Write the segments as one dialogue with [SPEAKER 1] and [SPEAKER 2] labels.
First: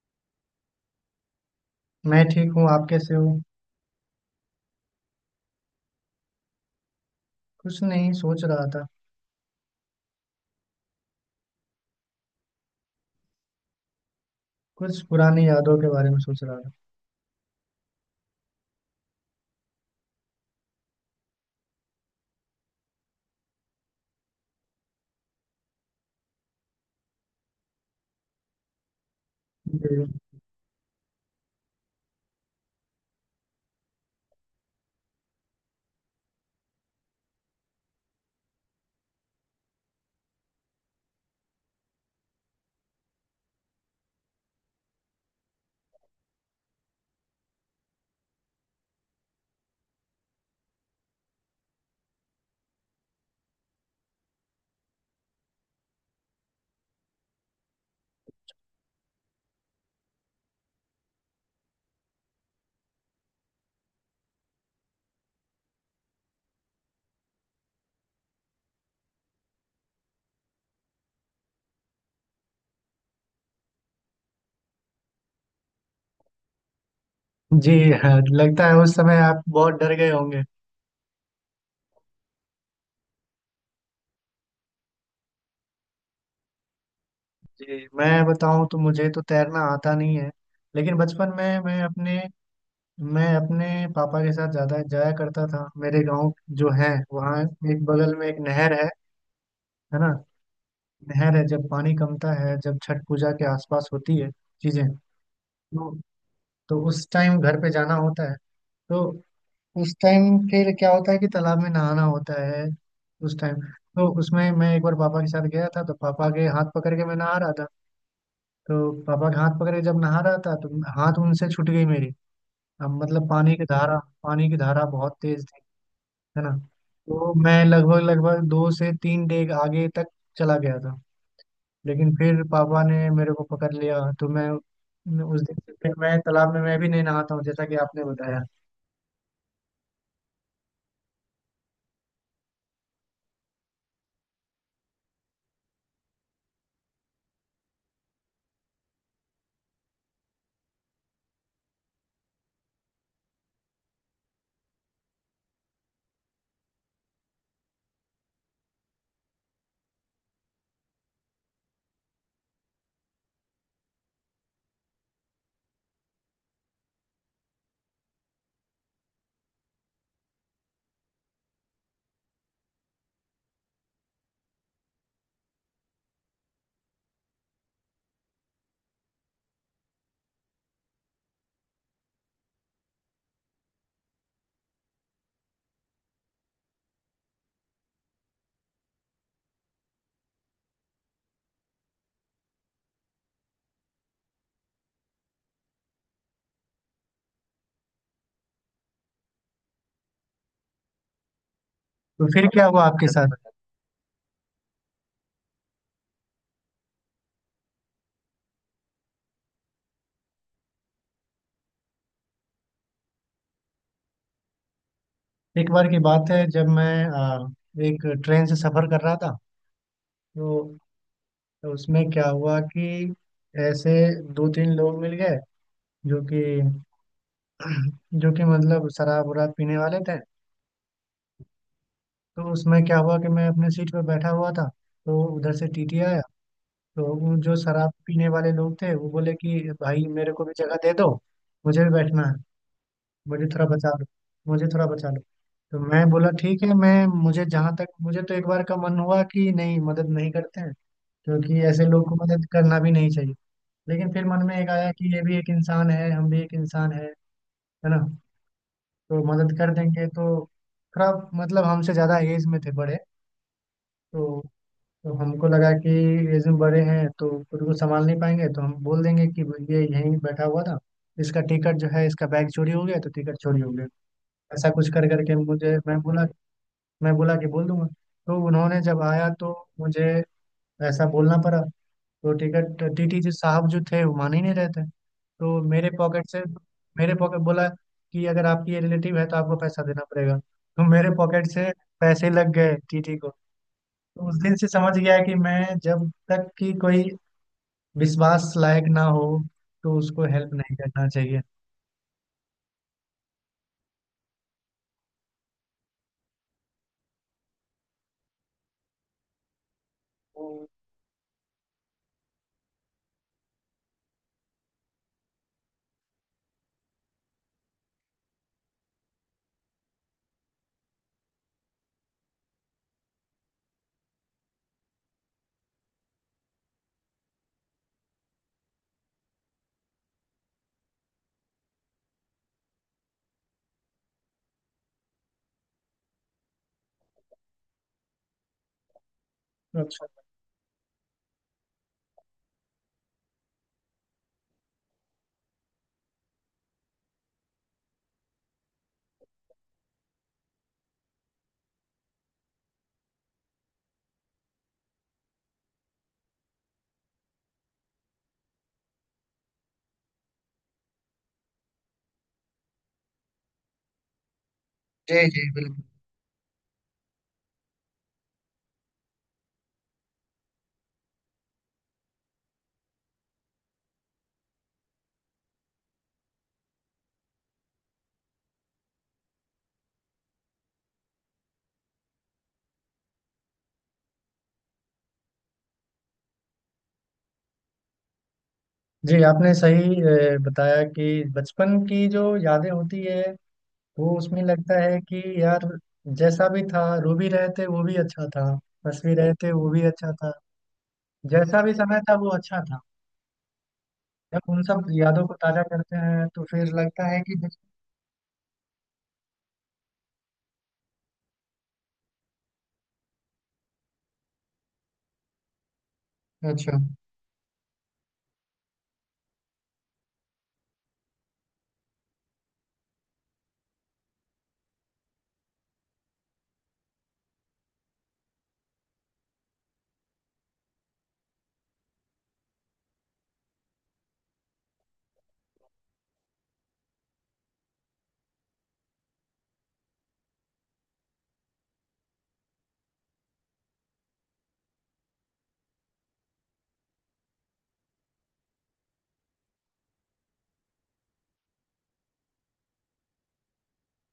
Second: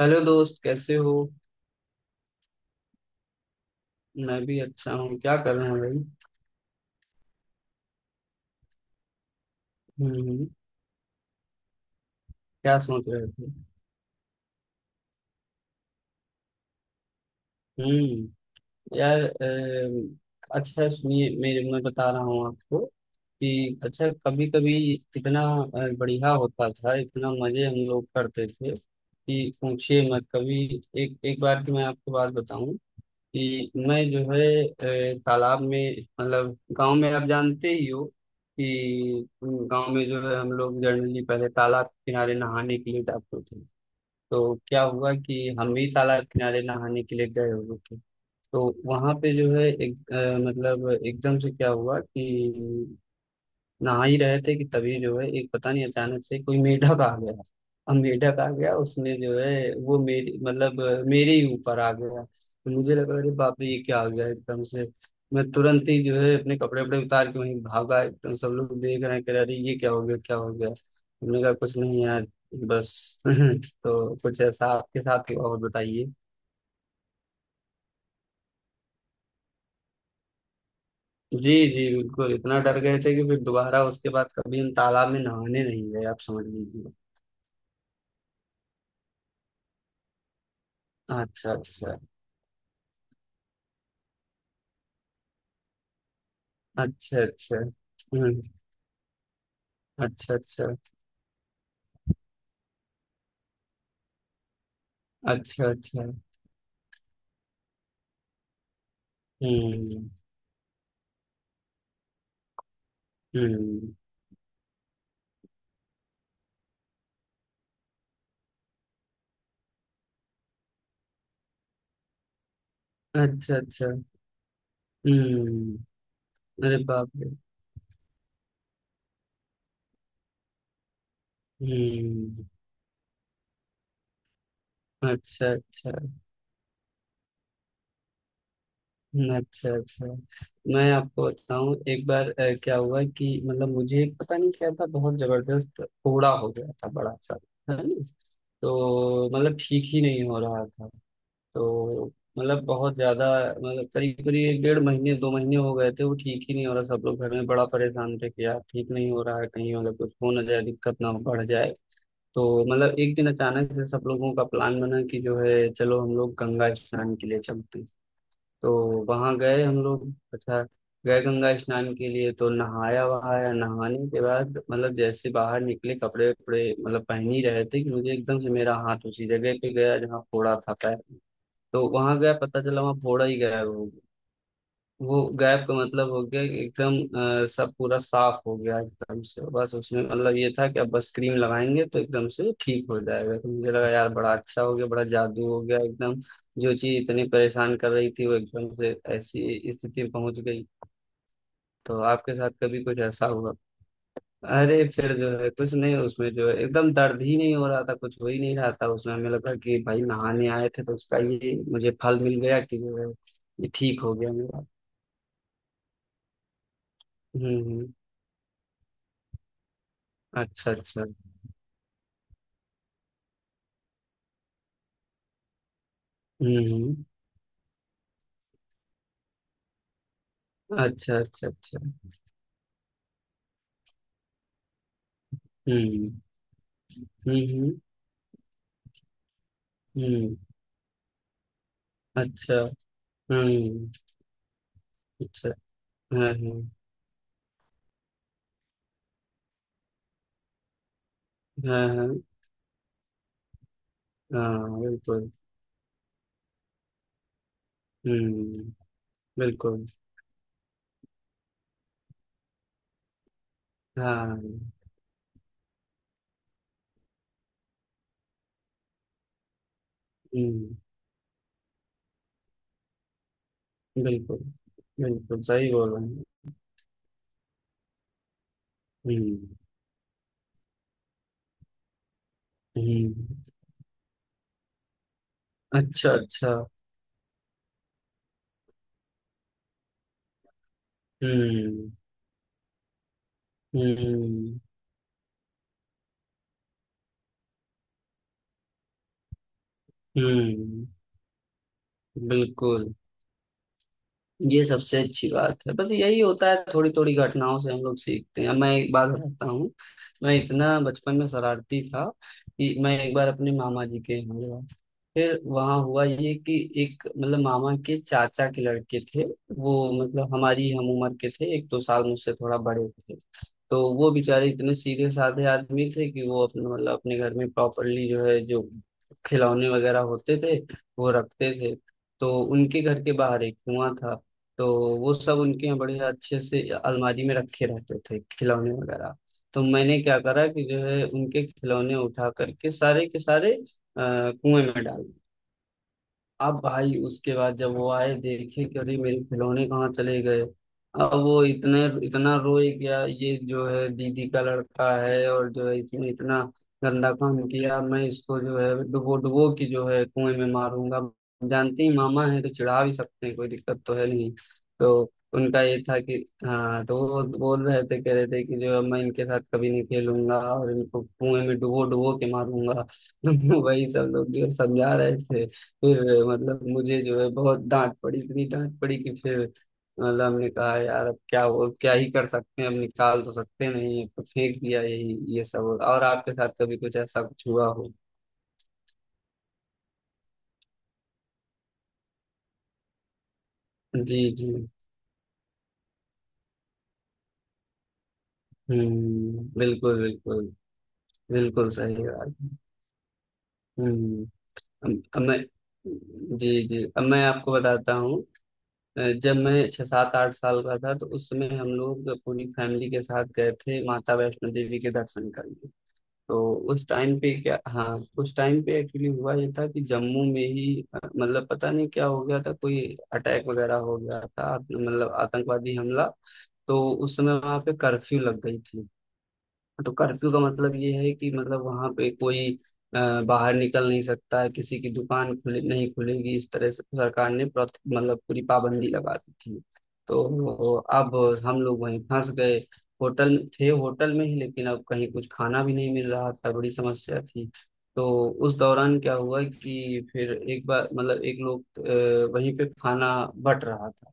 [SPEAKER 1] Hello दोस्त, कैसे हो?
[SPEAKER 2] मैं ठीक हूँ। आप कैसे हो?
[SPEAKER 1] मैं भी अच्छा हूँ। क्या कर रहे हैं भाई?
[SPEAKER 2] कुछ नहीं सोच रहा था।
[SPEAKER 1] हम्म। क्या सोच रहे थे?
[SPEAKER 2] कुछ पुरानी यादों के बारे में सोच रहा था।
[SPEAKER 1] हम्म। यार अच्छा सुनिए, मेरे मैं बता रहा हूँ आपको कि अच्छा, कभी कभी इतना बढ़िया होता था, इतना मजे हम लोग करते थे कि
[SPEAKER 2] जी।
[SPEAKER 1] पूछिए मत कभी। एक एक बार की मैं आपको बात बताऊं कि मैं जो है तालाब में, मतलब गांव में, आप जानते ही हो कि गांव में जो है हम लोग जनरली पहले तालाब के किनारे नहाने के लिए जाते थे। तो क्या हुआ कि हम भी तालाब किनारे नहाने के लिए गए हुए थे। तो वहां पे जो है एक मतलब एकदम से क्या हुआ कि नहा ही रहे थे कि तभी जो है, एक पता नहीं अचानक से कोई मेढक आ गया। अब मेढक आ गया, उसने जो है वो मेरी मतलब मेरे ही ऊपर आ गया, तो मुझे लगा अरे बाप रे, ये क्या आ गया एकदम से। मैं तुरंत ही जो है अपने कपड़े वपड़े उतार के वहीं भागा एकदम। सब लोग देख रहे हैं, कह रहे अरे ये क्या हो गया, क्या हो गया? हमने कहा कुछ नहीं यार, बस। तो कुछ ऐसा आपके साथ हुआ? और बताइए।
[SPEAKER 2] जी। हाँ, लगता है उस समय आप बहुत डर गए होंगे।
[SPEAKER 1] जी जी, बिल्कुल। इतना डर गए थे कि फिर दोबारा उसके बाद कभी हम तालाब में नहाने नहीं गए, आप समझ लीजिए।
[SPEAKER 2] जी, मैं बताऊं तो मुझे तो तैरना आता नहीं है। लेकिन बचपन
[SPEAKER 1] अच्छा
[SPEAKER 2] में मैं
[SPEAKER 1] अच्छा।
[SPEAKER 2] अपने मैं अपने पापा के साथ ज्यादा जाया करता था। मेरे गांव जो है
[SPEAKER 1] अच्छा
[SPEAKER 2] वहाँ,
[SPEAKER 1] अच्छा।
[SPEAKER 2] एक बगल में एक
[SPEAKER 1] हम्म।
[SPEAKER 2] नहर है। है ना।
[SPEAKER 1] अच्छा अच्छा।
[SPEAKER 2] नहर है, जब पानी कमता है, जब छठ पूजा के आसपास होती है चीजें।
[SPEAKER 1] अच्छा
[SPEAKER 2] तो,
[SPEAKER 1] अच्छा।
[SPEAKER 2] तो उस टाइम घर पे जाना होता है। तो उस
[SPEAKER 1] हम्म।
[SPEAKER 2] टाइम फिर क्या होता है कि तालाब में नहाना होता है उस टाइम।
[SPEAKER 1] हम्म।
[SPEAKER 2] तो उसमें मैं एक बार पापा के साथ गया था तो पापा के हाथ पकड़ के मैं नहा रहा था। तो पापा के हाथ पकड़ के जब नहा रहा था तो हाथ उनसे छूट गई मेरी। अब मतलब पानी
[SPEAKER 1] अच्छा
[SPEAKER 2] की
[SPEAKER 1] अच्छा।
[SPEAKER 2] धारा पानी की धारा बहुत तेज थी।
[SPEAKER 1] हम्म।
[SPEAKER 2] है ना।
[SPEAKER 1] अरे बाप रे!
[SPEAKER 2] तो मैं लगभग लगभग 2 से 3 डेग आगे तक चला गया था। लेकिन फिर
[SPEAKER 1] हम्म।
[SPEAKER 2] पापा ने मेरे को पकड़ लिया, तो मैं उस
[SPEAKER 1] अच्छा
[SPEAKER 2] दिन से
[SPEAKER 1] अच्छा।
[SPEAKER 2] फिर मैं तालाब में मैं भी नहीं नहाता हूँ, जैसा कि आपने बताया।
[SPEAKER 1] अच्छा अच्छा। मैं आपको बताऊं, एक बार क्या हुआ कि मतलब मुझे एक पता नहीं क्या था, बहुत जबरदस्त फोड़ा हो गया था बड़ा सा। है ना। तो मतलब ठीक ही नहीं हो रहा था। तो मतलब बहुत ज्यादा, मतलब करीब करीब एक 1.5 महीने, 2 महीने हो गए थे, वो ठीक ही नहीं हो रहा। सब लोग घर में बड़ा परेशान थे कि यार ठीक नहीं हो रहा है, कहीं मतलब कुछ हो ना जाए, दिक्कत ना बढ़ जाए। तो मतलब एक दिन अचानक से सब लोगों का प्लान बना कि जो है चलो हम लोग गंगा स्नान के लिए चलते हैं। तो वहां गए हम लोग। अच्छा, गए गंगा स्नान के लिए, तो नहाया वहाया। नहाने के बाद मतलब जैसे बाहर निकले, कपड़े वपड़े मतलब पहन ही रहे थे कि मुझे एकदम से मेरा हाथ उसी जगह पे गया जहाँ फोड़ा था, पैर। तो वहां गया पता चला वहां फोड़ा ही गायब हो गया। वो गायब का मतलब हो गया कि एकदम सब पूरा साफ हो गया एकदम से। बस उसमें मतलब ये था कि अब बस क्रीम लगाएंगे तो एकदम से ठीक हो जाएगा। तो मुझे लगा यार बड़ा अच्छा हो गया, बड़ा जादू हो गया एकदम। जो चीज इतनी परेशान कर रही थी वो एकदम से ऐसी स्थिति में पहुंच गई। तो
[SPEAKER 2] तो
[SPEAKER 1] आपके
[SPEAKER 2] फिर
[SPEAKER 1] साथ
[SPEAKER 2] क्या
[SPEAKER 1] कभी
[SPEAKER 2] हुआ
[SPEAKER 1] कुछ
[SPEAKER 2] आपके
[SPEAKER 1] ऐसा
[SPEAKER 2] साथ?
[SPEAKER 1] हुआ? अरे फिर जो है कुछ नहीं, उसमें जो है एकदम दर्द ही नहीं हो रहा था, कुछ हो ही नहीं रहा था। उसमें हमें लगा कि भाई नहाने आए थे तो उसका ये मुझे फल मिल गया कि जो है, ये ठीक हो गया मेरा।
[SPEAKER 2] एक बार की बात है जब मैं
[SPEAKER 1] हम्म हम्म,
[SPEAKER 2] एक ट्रेन से सफर कर रहा था।
[SPEAKER 1] अच्छा
[SPEAKER 2] तो,
[SPEAKER 1] अच्छा।
[SPEAKER 2] तो उसमें क्या हुआ कि ऐसे दो तीन लोग मिल गए जो कि
[SPEAKER 1] हम्म हम्म,
[SPEAKER 2] जो कि मतलब शराब वराब पीने वाले थे।
[SPEAKER 1] अच्छा अच्छा अच्छा।
[SPEAKER 2] तो उसमें क्या हुआ कि मैं अपने सीट पर बैठा हुआ था। तो उधर से टीटी
[SPEAKER 1] हम्म
[SPEAKER 2] आया। तो वो
[SPEAKER 1] हम्म।
[SPEAKER 2] जो शराब पीने वाले लोग थे वो बोले कि भाई मेरे
[SPEAKER 1] हम्म,
[SPEAKER 2] को भी जगह दे दो। मुझे भी बैठना है।
[SPEAKER 1] अच्छा।
[SPEAKER 2] मुझे थोड़ा
[SPEAKER 1] हम्म।
[SPEAKER 2] बचा लो। मुझे थोड़ा बचा लो।
[SPEAKER 1] अच्छा।
[SPEAKER 2] तो मैं बोला
[SPEAKER 1] हाँ
[SPEAKER 2] ठीक है, मैं मुझे जहाँ तक मुझे तो एक बार का मन हुआ कि नहीं मदद नहीं करते हैं। क्योंकि ऐसे
[SPEAKER 1] हाँ।
[SPEAKER 2] लोग को
[SPEAKER 1] हाँ।
[SPEAKER 2] मदद करना भी नहीं चाहिए। लेकिन फिर
[SPEAKER 1] हाँ
[SPEAKER 2] मन में एक
[SPEAKER 1] हाँ,
[SPEAKER 2] आया कि ये
[SPEAKER 1] बिल्कुल।
[SPEAKER 2] भी एक इंसान है हम भी एक इंसान है। है ना।
[SPEAKER 1] हम्म।
[SPEAKER 2] तो मदद कर
[SPEAKER 1] बिल्कुल।
[SPEAKER 2] देंगे तो थोड़ा मतलब हमसे ज़्यादा एज में थे बड़े। तो,
[SPEAKER 1] हाँ।
[SPEAKER 2] तो हमको लगा कि एज में बड़े हैं तो खुद को संभाल नहीं पाएंगे तो हम बोल देंगे कि ये यहीं बैठा हुआ
[SPEAKER 1] हम्म।
[SPEAKER 2] था। इसका टिकट जो है इसका बैग चोरी हो गया, तो टिकट चोरी हो गया।
[SPEAKER 1] बिल्कुल
[SPEAKER 2] ऐसा कुछ कर करके
[SPEAKER 1] बिल्कुल सही
[SPEAKER 2] मुझे
[SPEAKER 1] बोल
[SPEAKER 2] मैं
[SPEAKER 1] रहे
[SPEAKER 2] बोला,
[SPEAKER 1] हैं।
[SPEAKER 2] मैं बोला कि बोल दूंगा। तो उन्होंने जब आया तो
[SPEAKER 1] हम्म
[SPEAKER 2] मुझे ऐसा बोलना पड़ा। तो टिकट
[SPEAKER 1] हम्म।
[SPEAKER 2] टीटी जी साहब जो थे वो मान ही नहीं रहे थे। तो मेरे
[SPEAKER 1] अच्छा
[SPEAKER 2] पॉकेट से
[SPEAKER 1] अच्छा।
[SPEAKER 2] मेरे पॉकेट बोला कि अगर आपकी ये रिलेटिव है तो आपको पैसा देना पड़ेगा। तो मेरे पॉकेट से
[SPEAKER 1] हम्म
[SPEAKER 2] पैसे लग गए टीटी को। तो उस दिन
[SPEAKER 1] हम्म।
[SPEAKER 2] से समझ गया कि मैं जब तक कि कोई विश्वास लायक ना हो तो उसको हेल्प नहीं
[SPEAKER 1] हम्म।
[SPEAKER 2] करना चाहिए।
[SPEAKER 1] बिल्कुल। ये सबसे अच्छी बात है, बस यही होता है, थोड़ी थोड़ी घटनाओं से हम लोग सीखते हैं। मैं एक बात बताता हूँ। मैं
[SPEAKER 2] हम्म,
[SPEAKER 1] इतना बचपन में शरारती था कि मैं एक बार अपने मामा जी के यहाँ गया। फिर वहाँ हुआ ये कि एक, मतलब मामा के चाचा के लड़के थे। वो मतलब हमारी हम उम्र के थे, एक दो साल मुझसे थोड़ा बड़े थे। तो वो बेचारे इतने सीधे साधे आदमी थे कि वो अपने, मतलब अपने घर में प्रॉपरली जो है, जो खिलौने वगैरह होते थे वो रखते थे। तो उनके घर के बाहर एक कुआं था। तो वो सब उनके यहाँ बढ़िया अच्छे से अलमारी में रखे रहते थे, खिलौने वगैरह। तो मैंने
[SPEAKER 2] अच्छा।
[SPEAKER 1] क्या करा कि जो है उनके खिलौने उठा करके सारे के सारे कुएं में डाल। अब भाई उसके बाद जब वो आए देखे कि अरे, मेरे खिलौने कहाँ चले गए? अब वो इतने इतना रोए। क्या ये जो है दीदी का लड़का है, और जो है इसने इतना गंदा काम किया, मैं इसको जो है डुबो डुबो के जो है कुएं में मारूंगा। जानते ही मामा है तो चिढ़ा भी सकते हैं, कोई दिक्कत तो है नहीं। तो
[SPEAKER 2] जी जी
[SPEAKER 1] उनका
[SPEAKER 2] बिल्कुल।
[SPEAKER 1] ये था कि हाँ, तो वो बोल रहे थे, कह रहे थे कि जो है मैं इनके साथ कभी नहीं खेलूंगा और इनको कुएं में डुबो डुबो के मारूंगा। वही सब लोग जो है समझा रहे थे। फिर मतलब मुझे जो है बहुत डांट पड़ी, इतनी डांट पड़ी कि फिर मतलब हमने कहा यार अब क्या हो, क्या ही कर सकते हैं, अब निकाल तो सकते नहीं, तो फेंक दिया यही ये सब। और आपके साथ कभी कुछ ऐसा कुछ हुआ हो?
[SPEAKER 2] जी, आपने सही बताया कि बचपन की जो यादें होती है वो
[SPEAKER 1] जी
[SPEAKER 2] उसमें
[SPEAKER 1] जी।
[SPEAKER 2] लगता है कि यार, जैसा भी था रूबी रहते वो भी अच्छा था। बसवी
[SPEAKER 1] हम्म।
[SPEAKER 2] रहते वो भी
[SPEAKER 1] बिल्कुल
[SPEAKER 2] अच्छा था।
[SPEAKER 1] बिल्कुल।
[SPEAKER 2] जैसा
[SPEAKER 1] बिल्कुल
[SPEAKER 2] भी समय
[SPEAKER 1] सही
[SPEAKER 2] था वो
[SPEAKER 1] बात है।
[SPEAKER 2] अच्छा था।
[SPEAKER 1] हम्म।
[SPEAKER 2] जब उन सब
[SPEAKER 1] अब
[SPEAKER 2] यादों को
[SPEAKER 1] मैं
[SPEAKER 2] ताजा करते हैं तो
[SPEAKER 1] जी
[SPEAKER 2] फिर
[SPEAKER 1] जी, अब
[SPEAKER 2] लगता है
[SPEAKER 1] मैं
[SPEAKER 2] कि
[SPEAKER 1] आपको बताता हूँ। जब मैं छह सात आठ साल का था, तो उस समय हम लोग पूरी फैमिली के साथ गए थे माता वैष्णो देवी के दर्शन करने। तो
[SPEAKER 2] अच्छा।
[SPEAKER 1] उस टाइम पे क्या, हाँ, उस टाइम पे एक्चुअली हुआ ये था कि जम्मू में ही मतलब पता नहीं क्या हो गया था, कोई अटैक वगैरह हो गया था। मतलब आतंकवादी हमला। तो उस समय वहां पे कर्फ्यू लग गई थी। तो कर्फ्यू का मतलब ये है कि मतलब वहां पे कोई बाहर निकल नहीं सकता है, किसी की दुकान खुले नहीं खुलेगी, इस तरह से सरकार ने मतलब पूरी पाबंदी लगा दी थी। तो अब हम लोग वहीं फंस गए। होटल थे होटल में ही, लेकिन अब कहीं कुछ खाना भी नहीं मिल रहा था, बड़ी समस्या थी। तो उस दौरान क्या हुआ कि फिर एक बार मतलब एक लोग वहीं पे खाना बट रहा था।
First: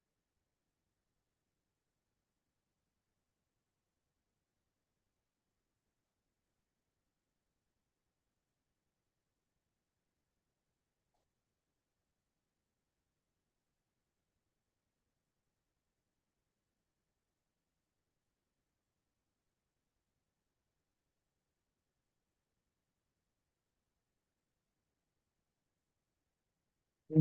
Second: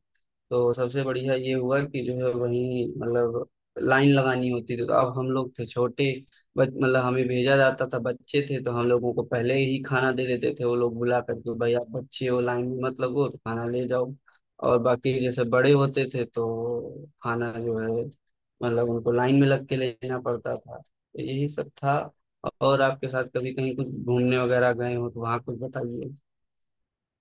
[SPEAKER 1] तो सबसे बढ़िया ये हुआ कि जो है वही, मतलब लाइन लगानी होती थी। तो अब हम लोग थे छोटे, बच मतलब हमें भेजा जाता था, बच्चे थे, तो हम लोगों को पहले ही खाना दे देते थे। वो लोग बुला करके भाई आप बच्चे हो, लाइन में मत लगो, तो खाना ले जाओ। और बाकी जैसे बड़े होते थे तो खाना जो है मतलब उनको लाइन में लग के लेना पड़ता था। तो यही सब था। और आपके साथ कभी कहीं कुछ घूमने वगैरह गए हो तो वहाँ कुछ बताइए।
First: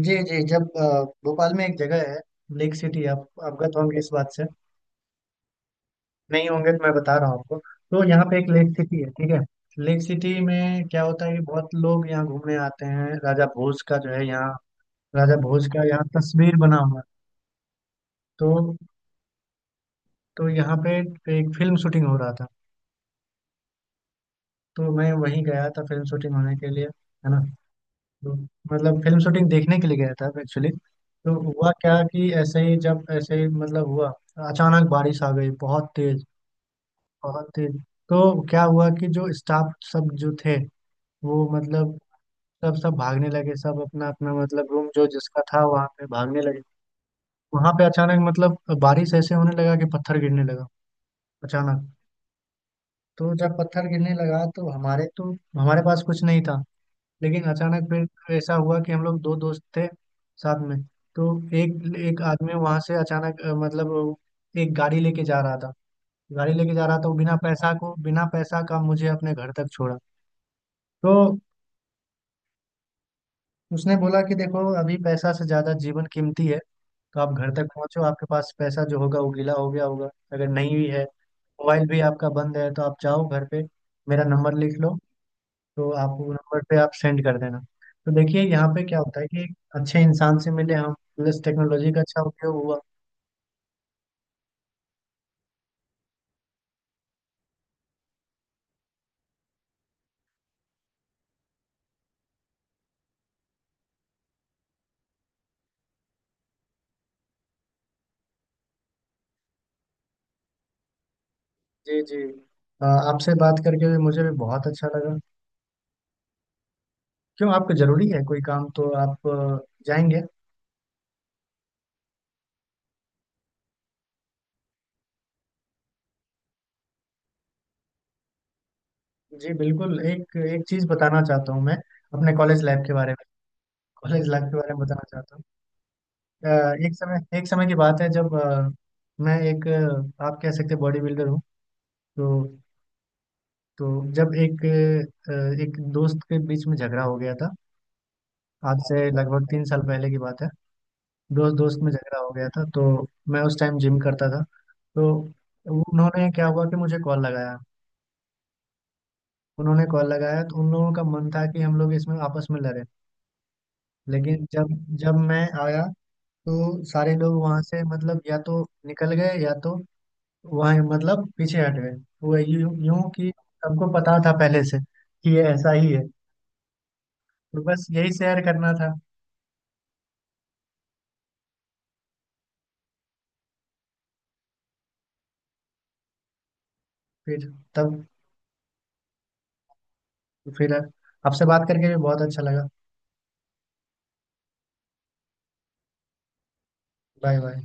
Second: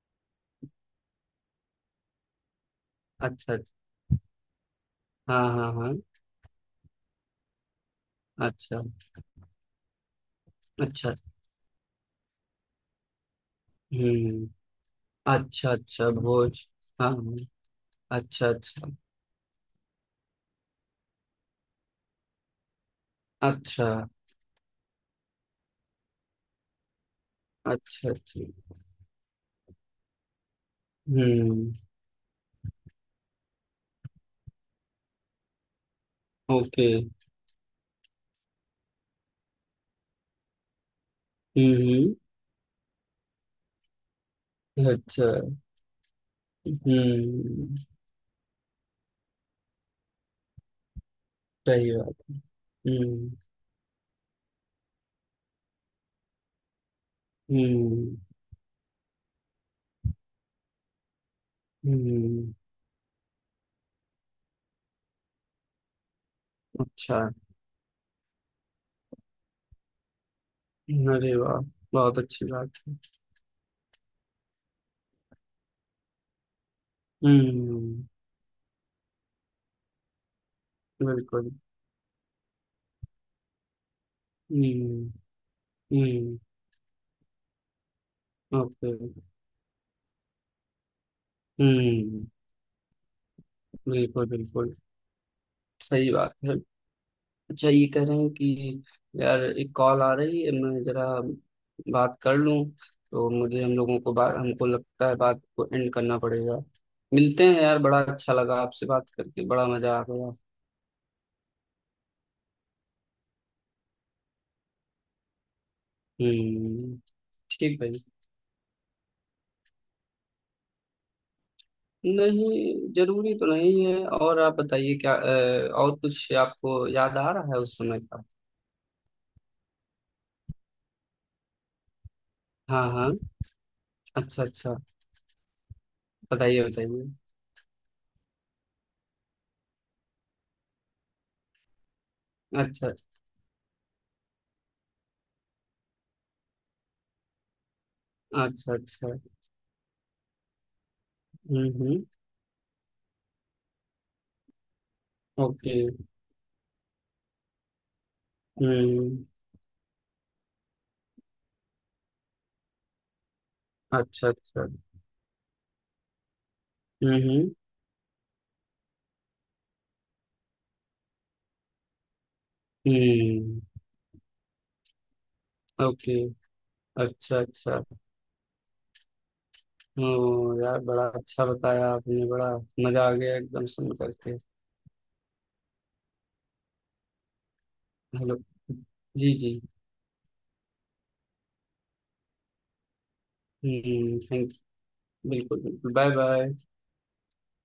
[SPEAKER 2] जी जी, जब भोपाल में एक जगह है। लेक सिटी, आप
[SPEAKER 1] अच्छा अच्छा।
[SPEAKER 2] अवगत होंगे इस बात से?
[SPEAKER 1] हाँ हाँ हाँ।
[SPEAKER 2] नहीं होंगे तो मैं बता रहा हूँ आपको। तो यहाँ पे एक लेक
[SPEAKER 1] अच्छा
[SPEAKER 2] सिटी है, ठीक है। लेक सिटी में क्या
[SPEAKER 1] अच्छा।
[SPEAKER 2] होता है कि बहुत लोग यहाँ घूमने आते हैं। राजा भोज का जो है
[SPEAKER 1] हम्म।
[SPEAKER 2] यहाँ राजा भोज
[SPEAKER 1] अच्छा
[SPEAKER 2] का यहाँ
[SPEAKER 1] अच्छा
[SPEAKER 2] तस्वीर
[SPEAKER 1] भोज।
[SPEAKER 2] बना हुआ है।
[SPEAKER 1] हाँ हाँ,
[SPEAKER 2] तो
[SPEAKER 1] अच्छा अच्छा।
[SPEAKER 2] तो यहाँ पे एक फिल्म शूटिंग हो रहा था।
[SPEAKER 1] अच्छा
[SPEAKER 2] तो मैं वहीं गया था फिल्म शूटिंग होने के लिए। है ना।
[SPEAKER 1] अच्छा
[SPEAKER 2] तो
[SPEAKER 1] अच्छा।
[SPEAKER 2] मतलब फिल्म शूटिंग देखने के लिए गया था एक्चुअली। तो हुआ
[SPEAKER 1] हम्म।
[SPEAKER 2] क्या कि ऐसे ही जब ऐसे ही मतलब हुआ अचानक बारिश आ गई बहुत तेज।
[SPEAKER 1] ओके।
[SPEAKER 2] बहुत तेज। तो क्या हुआ कि जो स्टाफ सब जो थे वो मतलब
[SPEAKER 1] हम्म।
[SPEAKER 2] सब सब भागने लगे। सब अपना अपना मतलब रूम जो
[SPEAKER 1] अच्छा।
[SPEAKER 2] जिसका था वहां पे भागने लगे। वहां पे
[SPEAKER 1] हम्म।
[SPEAKER 2] अचानक मतलब बारिश ऐसे होने लगा कि पत्थर गिरने लगा
[SPEAKER 1] सही
[SPEAKER 2] अचानक।
[SPEAKER 1] बात। हम्म
[SPEAKER 2] तो जब पत्थर गिरने लगा तो हमारे पास कुछ नहीं था। लेकिन अचानक
[SPEAKER 1] हम्म।
[SPEAKER 2] फिर ऐसा हुआ कि हम लोग दो दोस्त थे साथ में। तो एक एक
[SPEAKER 1] हम्म।
[SPEAKER 2] आदमी वहां से अचानक मतलब वो एक गाड़ी लेके जा रहा था। गाड़ी लेके जा रहा था वो
[SPEAKER 1] अच्छा।
[SPEAKER 2] बिना पैसा का मुझे अपने घर तक छोड़ा।
[SPEAKER 1] अरे
[SPEAKER 2] तो
[SPEAKER 1] वाह, बहुत अच्छी बात है।
[SPEAKER 2] उसने बोला कि देखो अभी पैसा से ज्यादा जीवन कीमती है। तो आप घर तक पहुंचो।
[SPEAKER 1] हम्म।
[SPEAKER 2] आपके पास पैसा जो होगा वो गीला हो गया होगा, अगर नहीं भी है
[SPEAKER 1] बिल्कुल।
[SPEAKER 2] मोबाइल भी आपका बंद है तो आप जाओ घर पे। मेरा नंबर लिख लो
[SPEAKER 1] हम्म
[SPEAKER 2] तो आप वो
[SPEAKER 1] हम्म।
[SPEAKER 2] नंबर पे आप सेंड कर देना। तो देखिए यहाँ पे
[SPEAKER 1] ओके।
[SPEAKER 2] क्या होता है कि एक अच्छे इंसान से मिले हम, प्लस टेक्नोलॉजी का अच्छा
[SPEAKER 1] हम्म।
[SPEAKER 2] उपयोग हुआ।
[SPEAKER 1] बिल्कुल बिल्कुल सही बात है। अच्छा, ये कह रहे हैं कि यार एक कॉल आ रही है, मैं जरा बात कर लूं। तो मुझे हम लोगों को बात हमको लगता है बात को एंड करना पड़ेगा। मिलते हैं यार, बड़ा अच्छा लगा आपसे बात करके, बड़ा मजा आ गया।
[SPEAKER 2] जी जी, आपसे बात करके भी मुझे भी बहुत अच्छा लगा।
[SPEAKER 1] हम्म,
[SPEAKER 2] क्यों, आपको
[SPEAKER 1] ठीक भाई।
[SPEAKER 2] जरूरी है कोई काम तो आप जाएंगे?
[SPEAKER 1] नहीं जरूरी तो नहीं है, और आप बताइए क्या और कुछ आपको याद आ रहा है उस समय का?
[SPEAKER 2] जी बिल्कुल, एक एक चीज बताना चाहता हूँ मैं अपने कॉलेज लाइफ
[SPEAKER 1] हाँ
[SPEAKER 2] के बारे
[SPEAKER 1] हाँ।
[SPEAKER 2] में। कॉलेज लाइफ
[SPEAKER 1] अच्छा
[SPEAKER 2] के बारे
[SPEAKER 1] अच्छा,
[SPEAKER 2] में बताना चाहता हूँ। अ,
[SPEAKER 1] बताइए
[SPEAKER 2] एक
[SPEAKER 1] बताइए।
[SPEAKER 2] समय एक समय की बात है जब मैं एक आप कह सकते बॉडी बिल्डर हूँ। तो
[SPEAKER 1] अच्छा
[SPEAKER 2] तो जब अ, एक दोस्त के बीच में झगड़ा हो गया था।
[SPEAKER 1] अच्छा
[SPEAKER 2] आज से
[SPEAKER 1] अच्छा।
[SPEAKER 2] लगभग 3 साल पहले की बात है। दोस्त दोस्त में
[SPEAKER 1] हम्म।
[SPEAKER 2] झगड़ा हो गया था। तो मैं उस टाइम जिम करता था। तो
[SPEAKER 1] ओके।
[SPEAKER 2] उन्होंने क्या हुआ कि मुझे कॉल लगाया।
[SPEAKER 1] हम्म।
[SPEAKER 2] उन्होंने कॉल लगाया तो उन लोगों का मन था कि हम लोग इसमें आपस में लड़े।
[SPEAKER 1] अच्छा
[SPEAKER 2] लेकिन
[SPEAKER 1] अच्छा।
[SPEAKER 2] जब जब मैं आया तो
[SPEAKER 1] हम्म
[SPEAKER 2] सारे लोग
[SPEAKER 1] हम्म।
[SPEAKER 2] वहां से मतलब या तो निकल गए या तो वहां मतलब पीछे हट गए। वो यूं यूं कि
[SPEAKER 1] हम्म।
[SPEAKER 2] सबको पता था पहले से कि ये ऐसा ही है।
[SPEAKER 1] ओके। अच्छा
[SPEAKER 2] तो
[SPEAKER 1] अच्छा।
[SPEAKER 2] बस यही शेयर करना था।
[SPEAKER 1] हम्म, यार बड़ा अच्छा बताया आपने, बड़ा मजा आ गया एकदम सुन करके।
[SPEAKER 2] फिर तब
[SPEAKER 1] हेलो। जी जी।
[SPEAKER 2] फिर आपसे बात करके भी बहुत अच्छा लगा।
[SPEAKER 1] हम्म, थैंक यू। बिल्कुल बिल्कुल। Bye bye.
[SPEAKER 2] Bye bye.